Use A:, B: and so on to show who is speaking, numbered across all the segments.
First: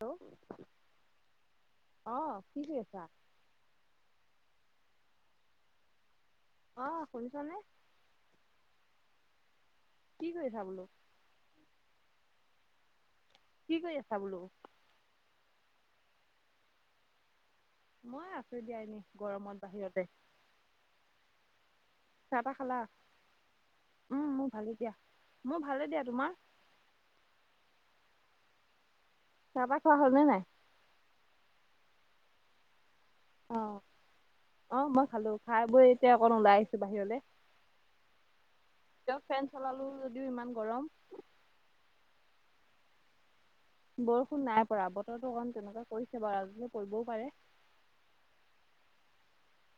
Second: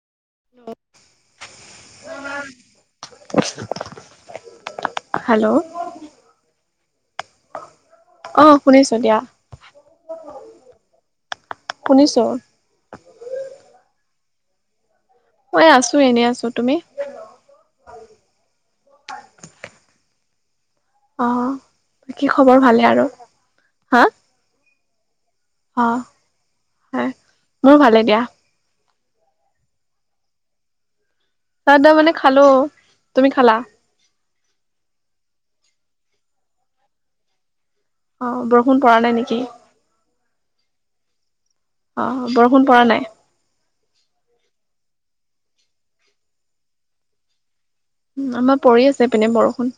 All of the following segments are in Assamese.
A: হেল্ল? ' অঁ কি কৰি আছা?
B: হেল্ল'?
A: অঁ শুনছনে?
B: অ শুনিছো দিয়া।
A: কি কৰিছা বোলো?
B: শুনিছো।
A: কি কৰি আছা বোলো?
B: মই আছো এনেই আছো, তুমি?
A: মই আছো দিয়া এনে গৰমত বাহিৰতে।
B: অ। বাকী
A: চাহ - তাহ
B: খবৰ
A: খালা?
B: ভালে আৰু হা
A: উম মোৰ ভালেই দিয়া মোৰ
B: অ
A: ভালে দিয়া, তোমাৰ?
B: হয়, মোৰ ভালে দিয়া।
A: চাহ পা খোৱা হ'লনে নাই?
B: চা দ মানে খালো, তুমি খালা?
A: অ অ মই খালো, খাই বৈ এতিয়া অকণ ওলাই আহিছো বাহিৰলে।
B: অ বৰষুণ পৰা নাই
A: তেওঁ
B: নেকি
A: ফেন চলালো যদিও ইমান গৰম।
B: অ হ বৰষুণ পৰা নাই?
A: বৰষুণ নাই পৰা, বতৰটো অকমান তেনেকুৱা কৰিছে বাৰ আজি পৰিবও পাৰে।
B: উম আমাৰ পৰি আছে ইপিনে বৰষুণ।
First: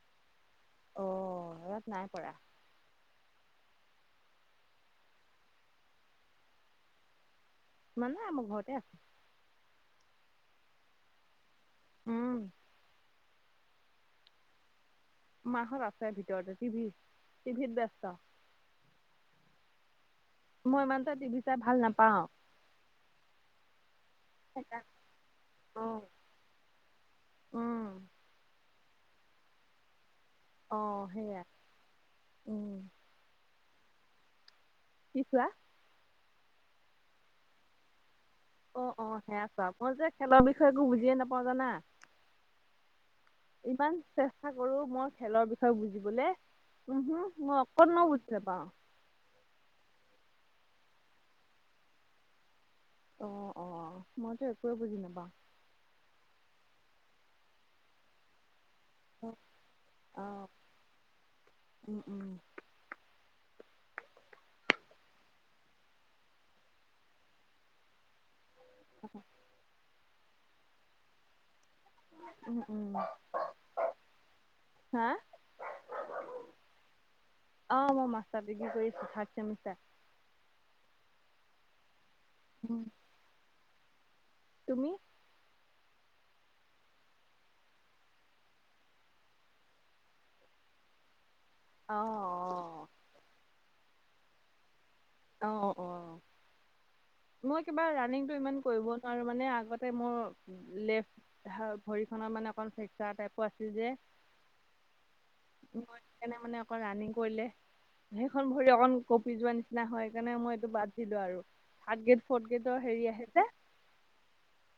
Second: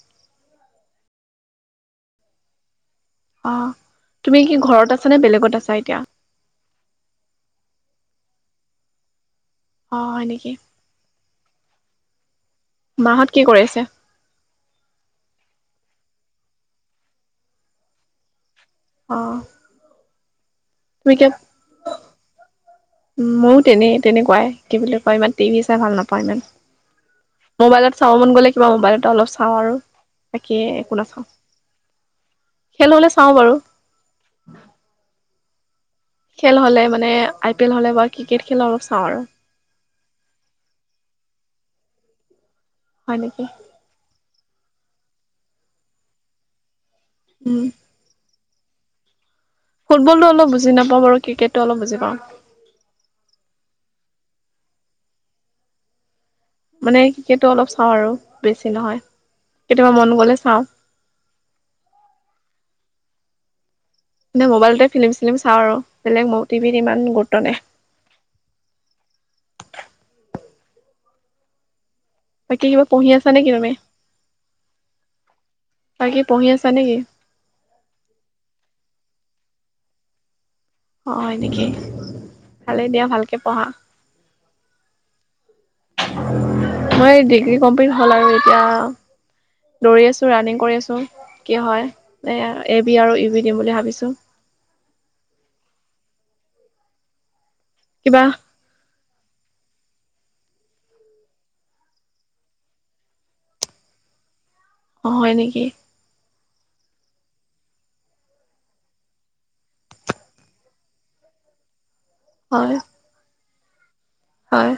A: অ ইয়াত নাই পৰা।
B: অহ, তুমি কি ঘৰত আছা নে বেলেগত আছা এতিয়া?
A: মানে মই ঘৰতে আছো।
B: অ হয় নেকি?
A: উম।
B: মাহত কি কৰি আছে?
A: মাহত আছে ভিতৰতে টিভি টিভিত ব্যস্ত।
B: অঁ।
A: মই, ইমান এটা টিভি চাই ভাল নাপাও।
B: মইয়ো তেনে তেনেকুৱাই কি বুলি কয় ইমান টিভি চাই ভাল
A: অ',
B: নাপাওঁ ইমান। মোবাইলত
A: উম,
B: চাব মন গ'লে, কিবা মোবাইলত অলপ চাওঁ আৰু। তাকে একো
A: অ',
B: নাচাওঁ!
A: সেয়া উম,
B: খেল হলে চাওঁ বাৰু।
A: কি চোৱা?
B: খেল হ'লে মানে- আই পি এল হলে বা ক্ৰিকেট‌।
A: অ, অ সেয়া চোৱা মই যে-খেলৰ বিষয়ে একো বুজিয়ে নাপাওঁ জানা।
B: হয় নেকি?
A: ইমান চেষ্টা কৰো মই খেলৰ বিষয়ে বুজিবলে। উমহু মই
B: উম
A: অকনো নাপাওঁ।
B: ফুবলতটো অলপ বুজি নাপাওঁ বাৰু, ক্ৰিকেটতো অলপ বুজি পাওঁ।
A: অ, অ মইতো একোৱে বুজি নাপাওঁ।
B: মানে, ক্ৰিকেটতো অলপ চাওঁ আৰু বেছি নহয়।
A: অ,
B: কেতিয়াবা মন
A: অ,
B: গ'লে চাওঁ
A: উম উম!
B: এনে, মোবাইলতে ফিলিম-চিলিম চাওঁ আৰু। বেলেগ ম টিভিত ইমান গুৰুত্ব নাই।
A: অ, উম,
B: বাকী কিবা
A: উম,
B: পঢ়ি আছা নেকি তুমি,
A: হা
B: বাকী পঢ়ি আছা নেকি?
A: অ মই মাষ্টাৰ ডিগ্ৰী কৰি আছো, থাৰ্ড ছেমিষ্টাৰ।
B: অ হয় নেকি? ভালে দিয়া ভালকে পঢ়া।
A: তুমি?
B: মই ডিগ্ৰী কমপ্লিট হল আৰু, এতিয়া দৌৰি আছো, ৰানিং কৰি আছো, কি হয় এই
A: অ',
B: এবি আৰু ইউ বি দিম বুলি ভাবিছোঁ।
A: অ, অ মই কিবা ৰানিংটো ইমান কৰিব নোৱাৰো, মানে আগতে মোৰ লেফ ভৰিখনৰ মানে অকন ফেকচাৰ টাইপৰ আছিল যে।
B: হয় নেকি
A: সেইকাৰণে মানে অকণ ৰানিং কৰিলে, সেইখন ভৰি অকণ কঁপি যোৱা নিচি না হয়, সেইকাৰণে মই এইটো বাদ দিলো আৰু। থাৰ্ড গেট, ফৰ্থ
B: হয়
A: গেটৰ হেৰি আহে যে
B: হয়!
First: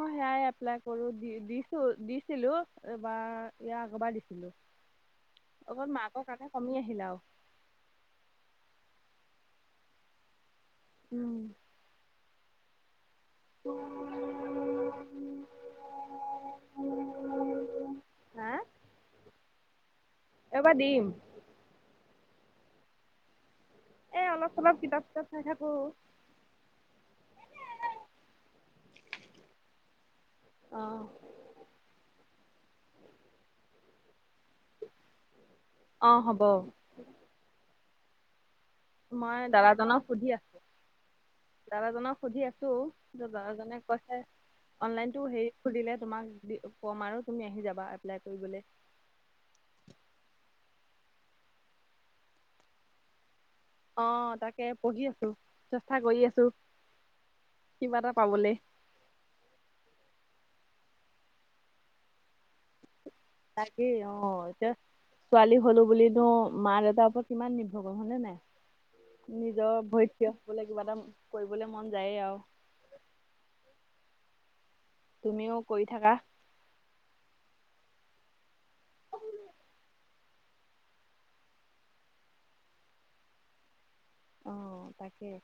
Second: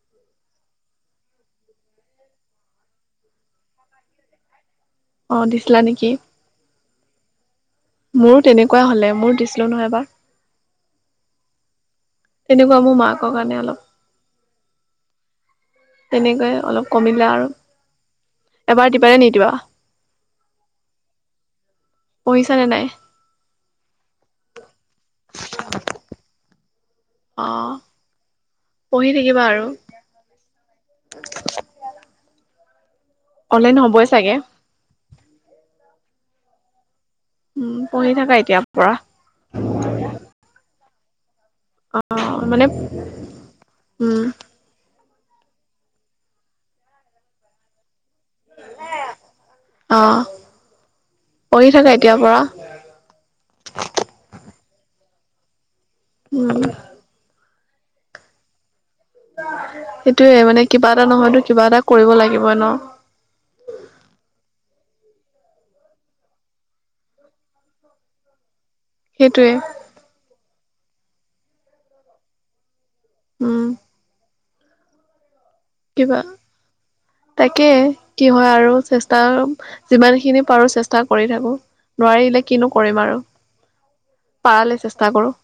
A: মই সেয়াই এপ্লাই কৰো দি দিছো দিছিলো, এইবাৰ ইয়াৰ আগৰবাৰ দিছিলো।
B: অ দিছিলা
A: অকণ
B: নেকি
A: মাৰ্কৰ কাৰণে কমি আহিল আৰু।
B: মোৰো তেনেকুৱা হ'লে, মোৰ দিছিলো নহয় এবাৰ।
A: উম!
B: তেনেকুৱা মোৰ মাকৰ কাৰণে অলপ তেনেকে অলপ কমিলে আৰু, এবাৰ দিবা নে নিদিয়া?
A: এবাৰ দিম।
B: পঢ়িছানে নাই?
A: এ অলপ চলপ কিতাপ-চিতাপ চাই থাকো।
B: অ পঢ়ি থাকিবা আৰু।
A: অ!
B: অনলাইন হ'বই চাগে।
A: অ হ'ব,
B: উম! পঢ়ি থাকা এতিয়াৰ পৰা।
A: মই দাদাজনক সুধি আছো!
B: অ
A: দাদাজনক সুধি
B: মানে
A: আছো, কিন্তু দাদাজনে
B: উম
A: কৈছে অনলাইনতো হেৰি খুলিলে তোমাক কম আৰু, তুমি আহি যাবা এপ্লাই কৰিবলে।
B: অ পঢ়ি থাকা এতিয়াৰ পৰা।
A: অ তাকে পঢ়ি আছো চেষ্টা কৰি আছো
B: উম
A: কিবা এটা পাবলে।
B: সেইটোয়ে মানে কিবা এটা নহয়তো কিবা এটা কৰিব লাগিবই ন।
A: তাকে অ এতিয়া। ছোৱালী হ'লো বুলি দ মা দেউতাৰ ওপৰত কিমান নিৰ্ভৰ কৰিম হয়নে নাই?
B: সেইটোৱে
A: নিজৰ ভৰিত থিয় হবলে কিবা এটা কৰিবলে মন যায়ে আও।
B: উম।
A: তুমিও কৰি থাকা?
B: কিবা তাকে কি হয় আৰু চেষ্টা যিমান খিনিপ পাৰো চেষ্টা কৰি থাকো নোৱাৰিলে কিনো কৰিম আৰু
A: অ
B: পাৰালে চেষ্টা
A: তাকে
B: কৰো।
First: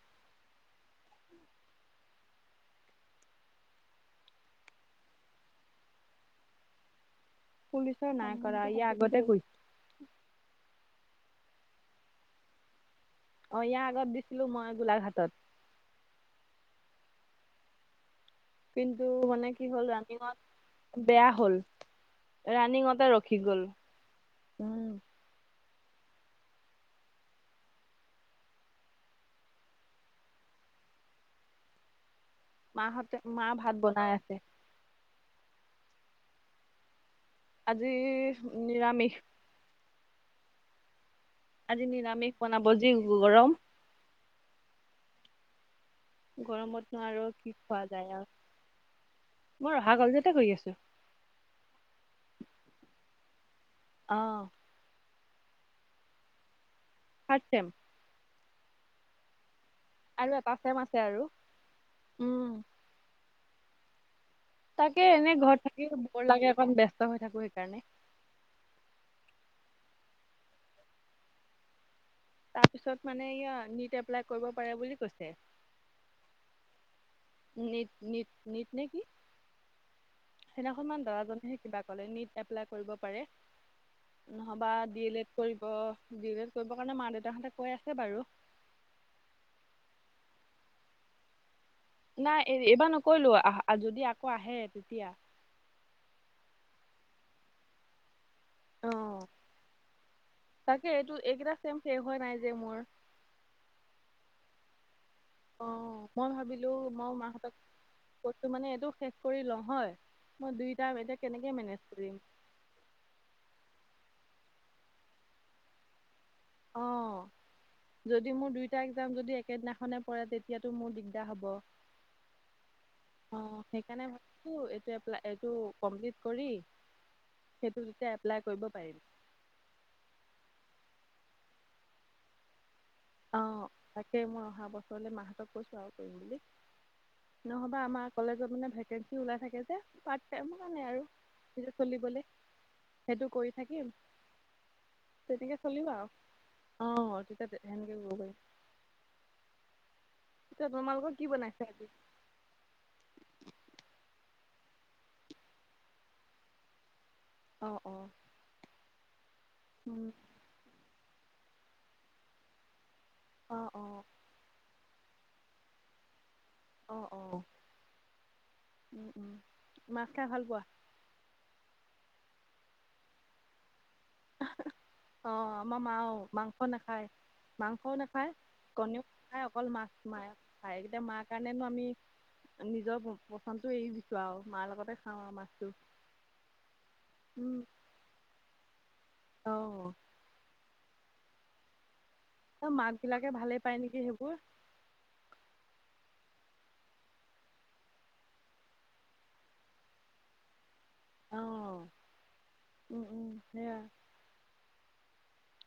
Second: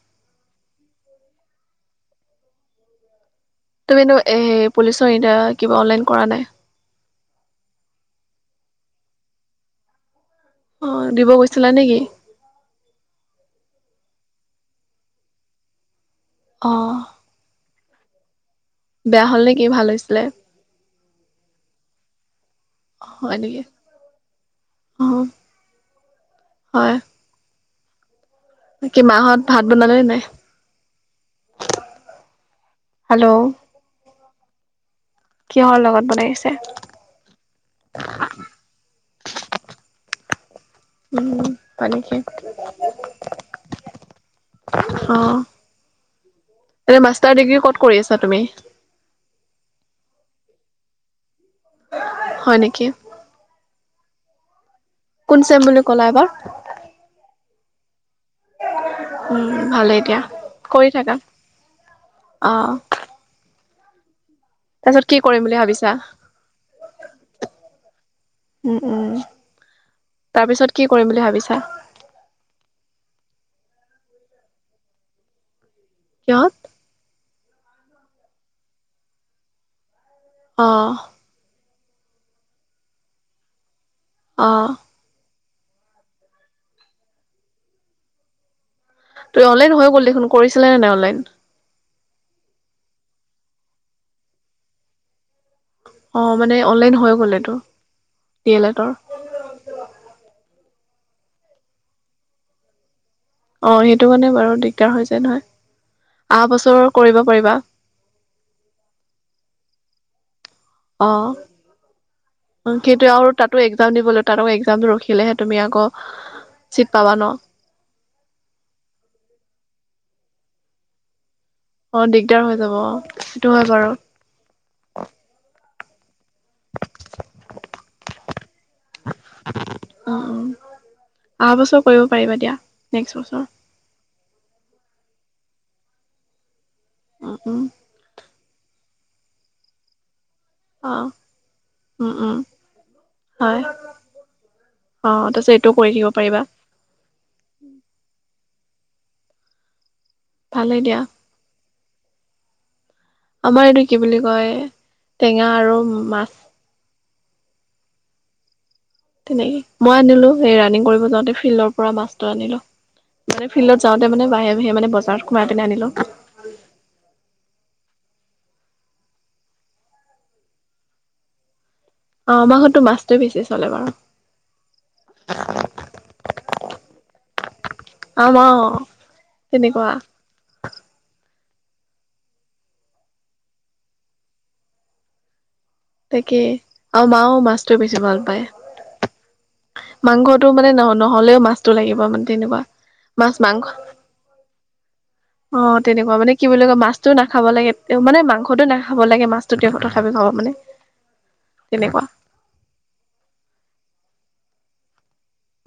B: তুমিনো এ পুলিচৰ ইদা কিবা অনলাইন কৰা নাই।
A: পুলিচৰ নাই কৰা ই আগতে কৈছ-
B: অ দিব গৈছিলা নেকি?
A: অ ইয়াৰ আগত দিছিলো মই গোলাঘাটত।
B: অ।
A: কিন্তু
B: বেয়া
A: মানে কি
B: নেকি
A: হ'ল
B: ভাল হৈছিলে
A: ৰাণিঙত বেয়া হ'ল ৰাণিঙতে
B: হয়
A: ৰখি
B: নেকি
A: গ'ল, উম।
B: অ হয়। বাকি মাঁহত ভাত বনালে নাই?
A: মাহঁতে মা
B: হেল্ল'
A: ভাত বনাই আছে।
B: কিহৰ লগত বনাই আছে?
A: আজি নিৰামিষ।
B: উম।
A: আজি
B: পানী খেত
A: নিৰামিষ বনাব যি গৰম
B: অ এ
A: গৰমতনো আৰু
B: মাষ্টাৰ
A: কি
B: ডিগ্ৰী
A: খোৱা
B: ক'ত কৰি
A: যায়
B: আছা
A: আৰু
B: তুমি?
A: মই ৰহা কলেজতে কৰি আছো।
B: হয় নেকি?
A: অ।
B: কোন চেম বুলি ক'লা এবাৰ?
A: Third sem.
B: উম ভালে এতিয়া
A: আৰু এটা চেম
B: কৰি
A: আছে
B: থাকা,
A: আৰু উম
B: অ।
A: তাকে
B: তাৰপিছত কি
A: এনে
B: কৰিম বুলি
A: ঘৰত থাকি
B: ভাবিছা
A: বৰ লাগে অকণ ব্যস্ত হৈ থাকো সেইকাৰণে।
B: উম উম তাৰ পিছত কি কৰিম বুলি ভাবিছা?
A: তাৰ পিছত মানে ইয়া নীট এপ্লাই কৰিব পাৰে বুলি কৈছে।
B: কিহত?
A: নীট নীট নীট নে কি
B: অ
A: সেইদিনাখনমান দাদাজনে হে কিবা ক'লে নীট এপ্লাই কৰিব পাৰে
B: অ
A: নহ'বা ডি এল এড কৰিব বি এল এড কৰিবৰ কাৰণে মা দেউতাহঁতে কৈ আছে বাৰু।
B: তোৰ অনলাইন হৈ গ'ল দেখোন কৰিছিলা নে নাই অনলাইন?
A: নাই এই এইবাৰ নকৰিলো আহ যদি আকৌ আহে তেতিয়া।
B: অ মানে অনলাইন হৈ গল এইটো ডি এল এটৰ।
A: তাকে এইটো এইকেইটা চেম শেষ হোৱা নাই যে মোৰ।
B: অ সেইটো কাৰণে বাৰু দিগদাৰ হৈ যায় নহয়।
A: অ মই
B: অহা
A: ভাবিলো
B: বছৰ
A: মই
B: কৰিব
A: মাহঁতক
B: পাৰিবা
A: ক'তটো মানে এইটো শেষ কৰি লওঁ হয় মই দুই টাই এতিয়া কেনেকৈ মেনেজ কৰিম।
B: সেইটোয়ে আৰু তাতো একজাম দিব লাগে, তাতো একজাম ৰখিলেহে তুমি আকৌ
A: অ,
B: চিট পাবা ন
A: যদি মোৰ দুইটা একজাম যদি একেদিনাখনে পৰে, তেতিয়াটো মোৰ দিগদাৰ হ'ব।
B: অ, দিগদাৰ হৈ যাব অ, সেইটো
A: অ'
B: হয় বাৰু।
A: সেইকাৰণে ভাবিছো এইটো এপ্লাই, এইটো কমপ্লিট কৰি, সেইটো তেতিয়া এপ্লাই কৰিব পাৰিম।
B: অ, অ, অহা বছৰ কৰিব পাৰিবা দিয়া, নেক্সট বছৰ।
A: তাকেই মই অহা বছৰলৈ মাহঁতক কৈছোঁ, আৰু কৰিম বুলি,
B: উম উম
A: নহ'বা আমাক কলেজত মানে ভেকেঞ্চি ওলাই থাকে যে, পাৰ্ট টাইমত। মানে আৰু
B: অ
A: এই,
B: উম,
A: চলিবলে
B: উম,
A: সেইটো কৰি
B: হয়
A: থাকিম।
B: অ, তাৰপিছত এইটো কৰি দিব পাৰিবা।
A: অ, তেতিয়া হেনেকে কৰিব পাৰিম। য়া,
B: ভালেই দিয়া
A: তোমালোকৰ কি বনাইছ আজি?
B: আমাৰ এইটো কি বুলি কয়, টেঙা আৰু মাছ।
A: অ, অ,
B: তেনেকে মই
A: উম
B: আনিলো সেই, ৰানিং কৰিব যাওঁতে ফিল্ডৰ পৰা মাছটো আনিলো, মানে
A: অঁ
B: ফিল্ডত
A: অঁ
B: যাওঁ মানে বাহিৰে-বাহিৰে মান বজাৰত সোমাই পেনে আনিলো।
A: অ, অ, মাছ খাই ভাল পোৱা।
B: অ, আমাৰ ঘৰতো মাছটো বেছি চলে বাৰু।
A: অ, আমা মাও মাংস নাখায়। মাংসও নাখায়,
B: আম অ,
A: কণীও নাখায়, অকল মাছ
B: তেনেকুৱা
A: খায়কেই এতিয়া নো মাৰ কাৰণে আমি নিজৰ পচন্দতটো এৰি দিছো আৰু, মাৰ লগতে খাওঁ আৰু মাছটো।
B: তাকেই আৰু আমা মাও
A: উম
B: মাছটো বেছি ভাল পায়।
A: অ,
B: মাংসটো মানে ন, নহ'লেও মাছটো লাগিব মানে।
A: ত,
B: তেনেকুৱা
A: মাক বিলাকে
B: মাছ
A: ভালেই
B: মাংস
A: পায় নেকি সেইবোৰ।
B: অ, তেনেকুৱা মানে, কি বুলি কয় মাছতো নাখাব লাগে, মানে মাংসটো নাখাব লাগে, মাছটো দেহতৰ খাবি, খাব মানে
A: অ
B: তেনেকুৱা
A: উম, উম, সেয়া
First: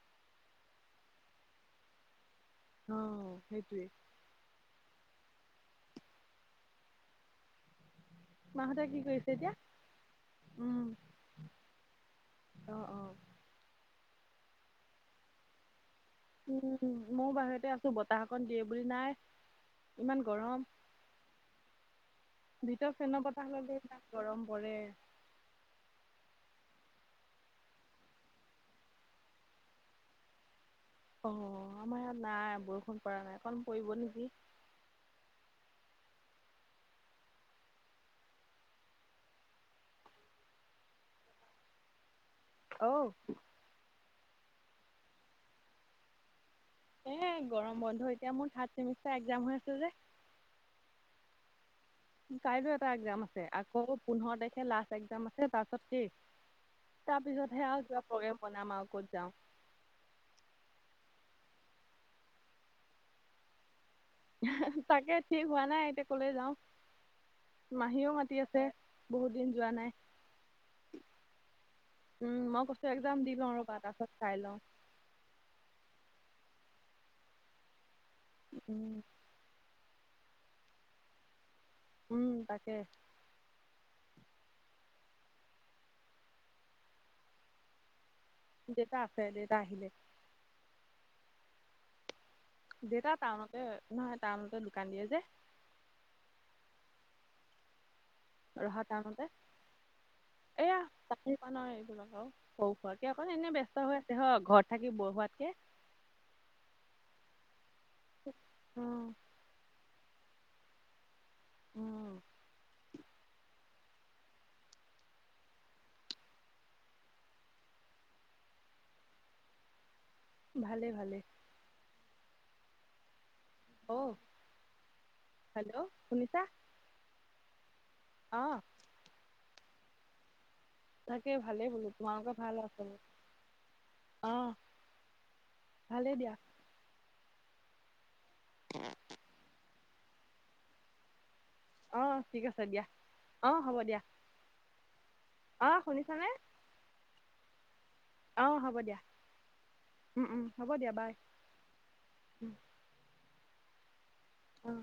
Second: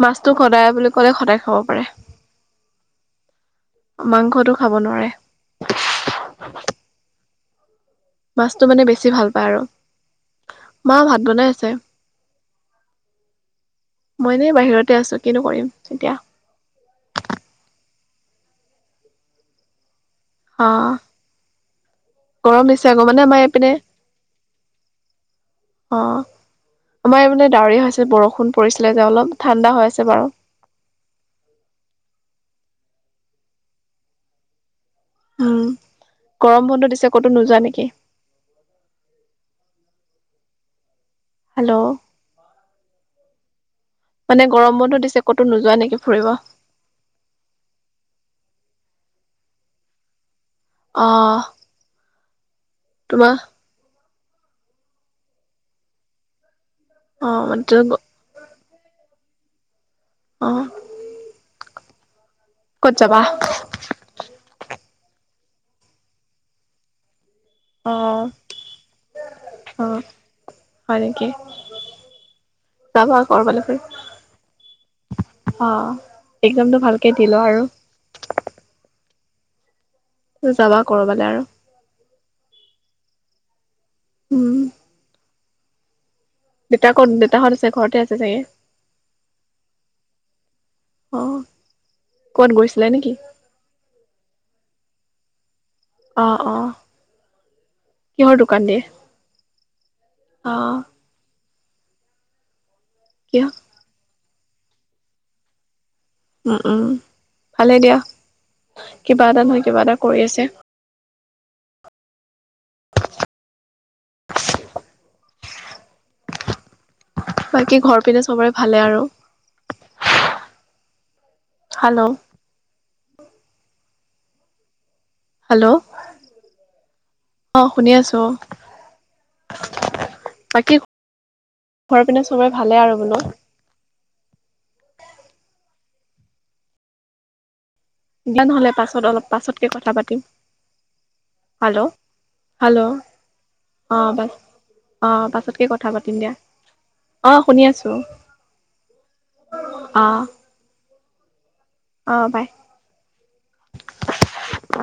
B: মাছটো সদায় বুলি ক'লে সদায় খাব পাৰে।
A: অ, সেইটোৱে।
B: মাংসটো খাব নোৱাৰে। মাছতটো মানে
A: মাহঁতে কি
B: বেছি ভাল
A: কৰিছে
B: পায়
A: এতিয়া
B: আৰু,
A: উম
B: মা ভাত বনাই আছে।
A: অ, অ,
B: মই এনে বাহিৰতে আছো, কিনো কৰিম এতিয়া।
A: উম, মই বাহিৰতে আছো বতাহ অকন দিয়ে বুলি নাই। ইমান
B: অ
A: গৰম।
B: গৰম দিছে
A: ভিতৰ
B: আকৌ মানে
A: ফেনৰ
B: আমাৰ
A: পতাহ
B: এইপিনে
A: ল'লে তা, গৰম পৰে।
B: অ, আমাৰ মানে ডাৱৰীয়া হৈছে বৰষুণ পৰিছিলে যে অলপ, ঠাণ্ডা হৈ আছে বাৰু।
A: অ, আমাৰ ইয়াত নাই বৰষুণ কৰা নাই, অকণ পৰিব নেকি।
B: উম, গৰম বন্ধ দিছে ক'তো নোযোৱা নেকি? হেল্ল,
A: অও,
B: মানে গৰম বন্ধ দিছে ক'তো নোযোৱা নেকি ফুৰিব?
A: এ গৰম বন্ধ এতিয়া মোৰ থাৰ্ড চেমিষ্টাৰ একজাম হৈ আছিল যে।
B: অঁ।
A: কাইলৈ এটা একজাম আছে, আকৌ পোন্ধৰ তাৰিখে লাষ্ট একজাম আছে তাৰপিছত শেষ। তাৰ
B: অ মানে
A: পিছতহে আৰু কিবা প্ৰগ্ৰেম বনাম আৰু ক'ত যাওঁ।
B: অঁ। ক'ত যাবা?
A: তাকে ঠিক হোৱা নাই এতিয়া কলে যাওঁ।
B: অ
A: মাহীও মাতি আছে বহুত দিন যোৱা
B: অ
A: নাই।
B: হয় নেকি
A: উম, মই কৈছো
B: যাবা
A: একজাম দি লওঁ
B: কৰবালৈ
A: ৰ'বা
B: ফুৰিব
A: তাৰপাছত চাই লওঁ।
B: অ' একদমটো ভালকে দিলো আৰু।
A: উম।
B: যাবা কৰবালে আৰু।
A: উম তাকে।
B: উম। দেউতা কত দেতাহঁত আছে ঘৰতে আছে চাগে।
A: দেউতা আছে, দেউতা আহিলে।
B: অঁ।
A: দেউতা টাউনতে নহয় টাউনতে দোকান দিয়ে যে।
B: অ' অ' কিহৰ দোকান দিয়ে
A: ৰহা টাউনতে
B: অ'।
A: এয়া চাকৰি এইবিলাক আৰু পৰু খাকে অকণ
B: কিয়
A: এনে ব্যস্ত হৈ আছে হ ঘৰত থাকি বৰ হোৱাতকে। [unintelligible]
B: উম উম, ভালেই দিয়া
A: উম
B: কিবা এটা নহয় কিবা এটা কৰি আছে।
A: উম।
B: বাকী ঘৰ পিনে চবৰে ভালে আৰু।
A: ভালে ভালে।
B: হেল্ল'।
A: অ' হেল্ল' শুনিছা?
B: অ' শুনি আছো
A: অ
B: বাকী।
A: তাকে ভালেই বোলো,
B: ঘৰ পিনে
A: তোমালোকে
B: চবৰে
A: ভাল
B: ভালে
A: আছে
B: আৰু বোলো
A: আহ। ভালেই দিয়া।
B: দিয়া নহ'লে পাছত অলপ পাছতকে কথা পাতিম। হেল্ল'
A: অ ঠিক আছে
B: হেল্ল'
A: দিয়া অ হ'ব দিয়া
B: অ' পাছত। অ' পাছতকে কথা পাতিম দিয়া, আহ শুনি আছো।
A: অ হ'ব দিয়া
B: অঁ।
A: হ'ব দিয়া বাই।
B: অঁ বাই।
A: উম অঁ।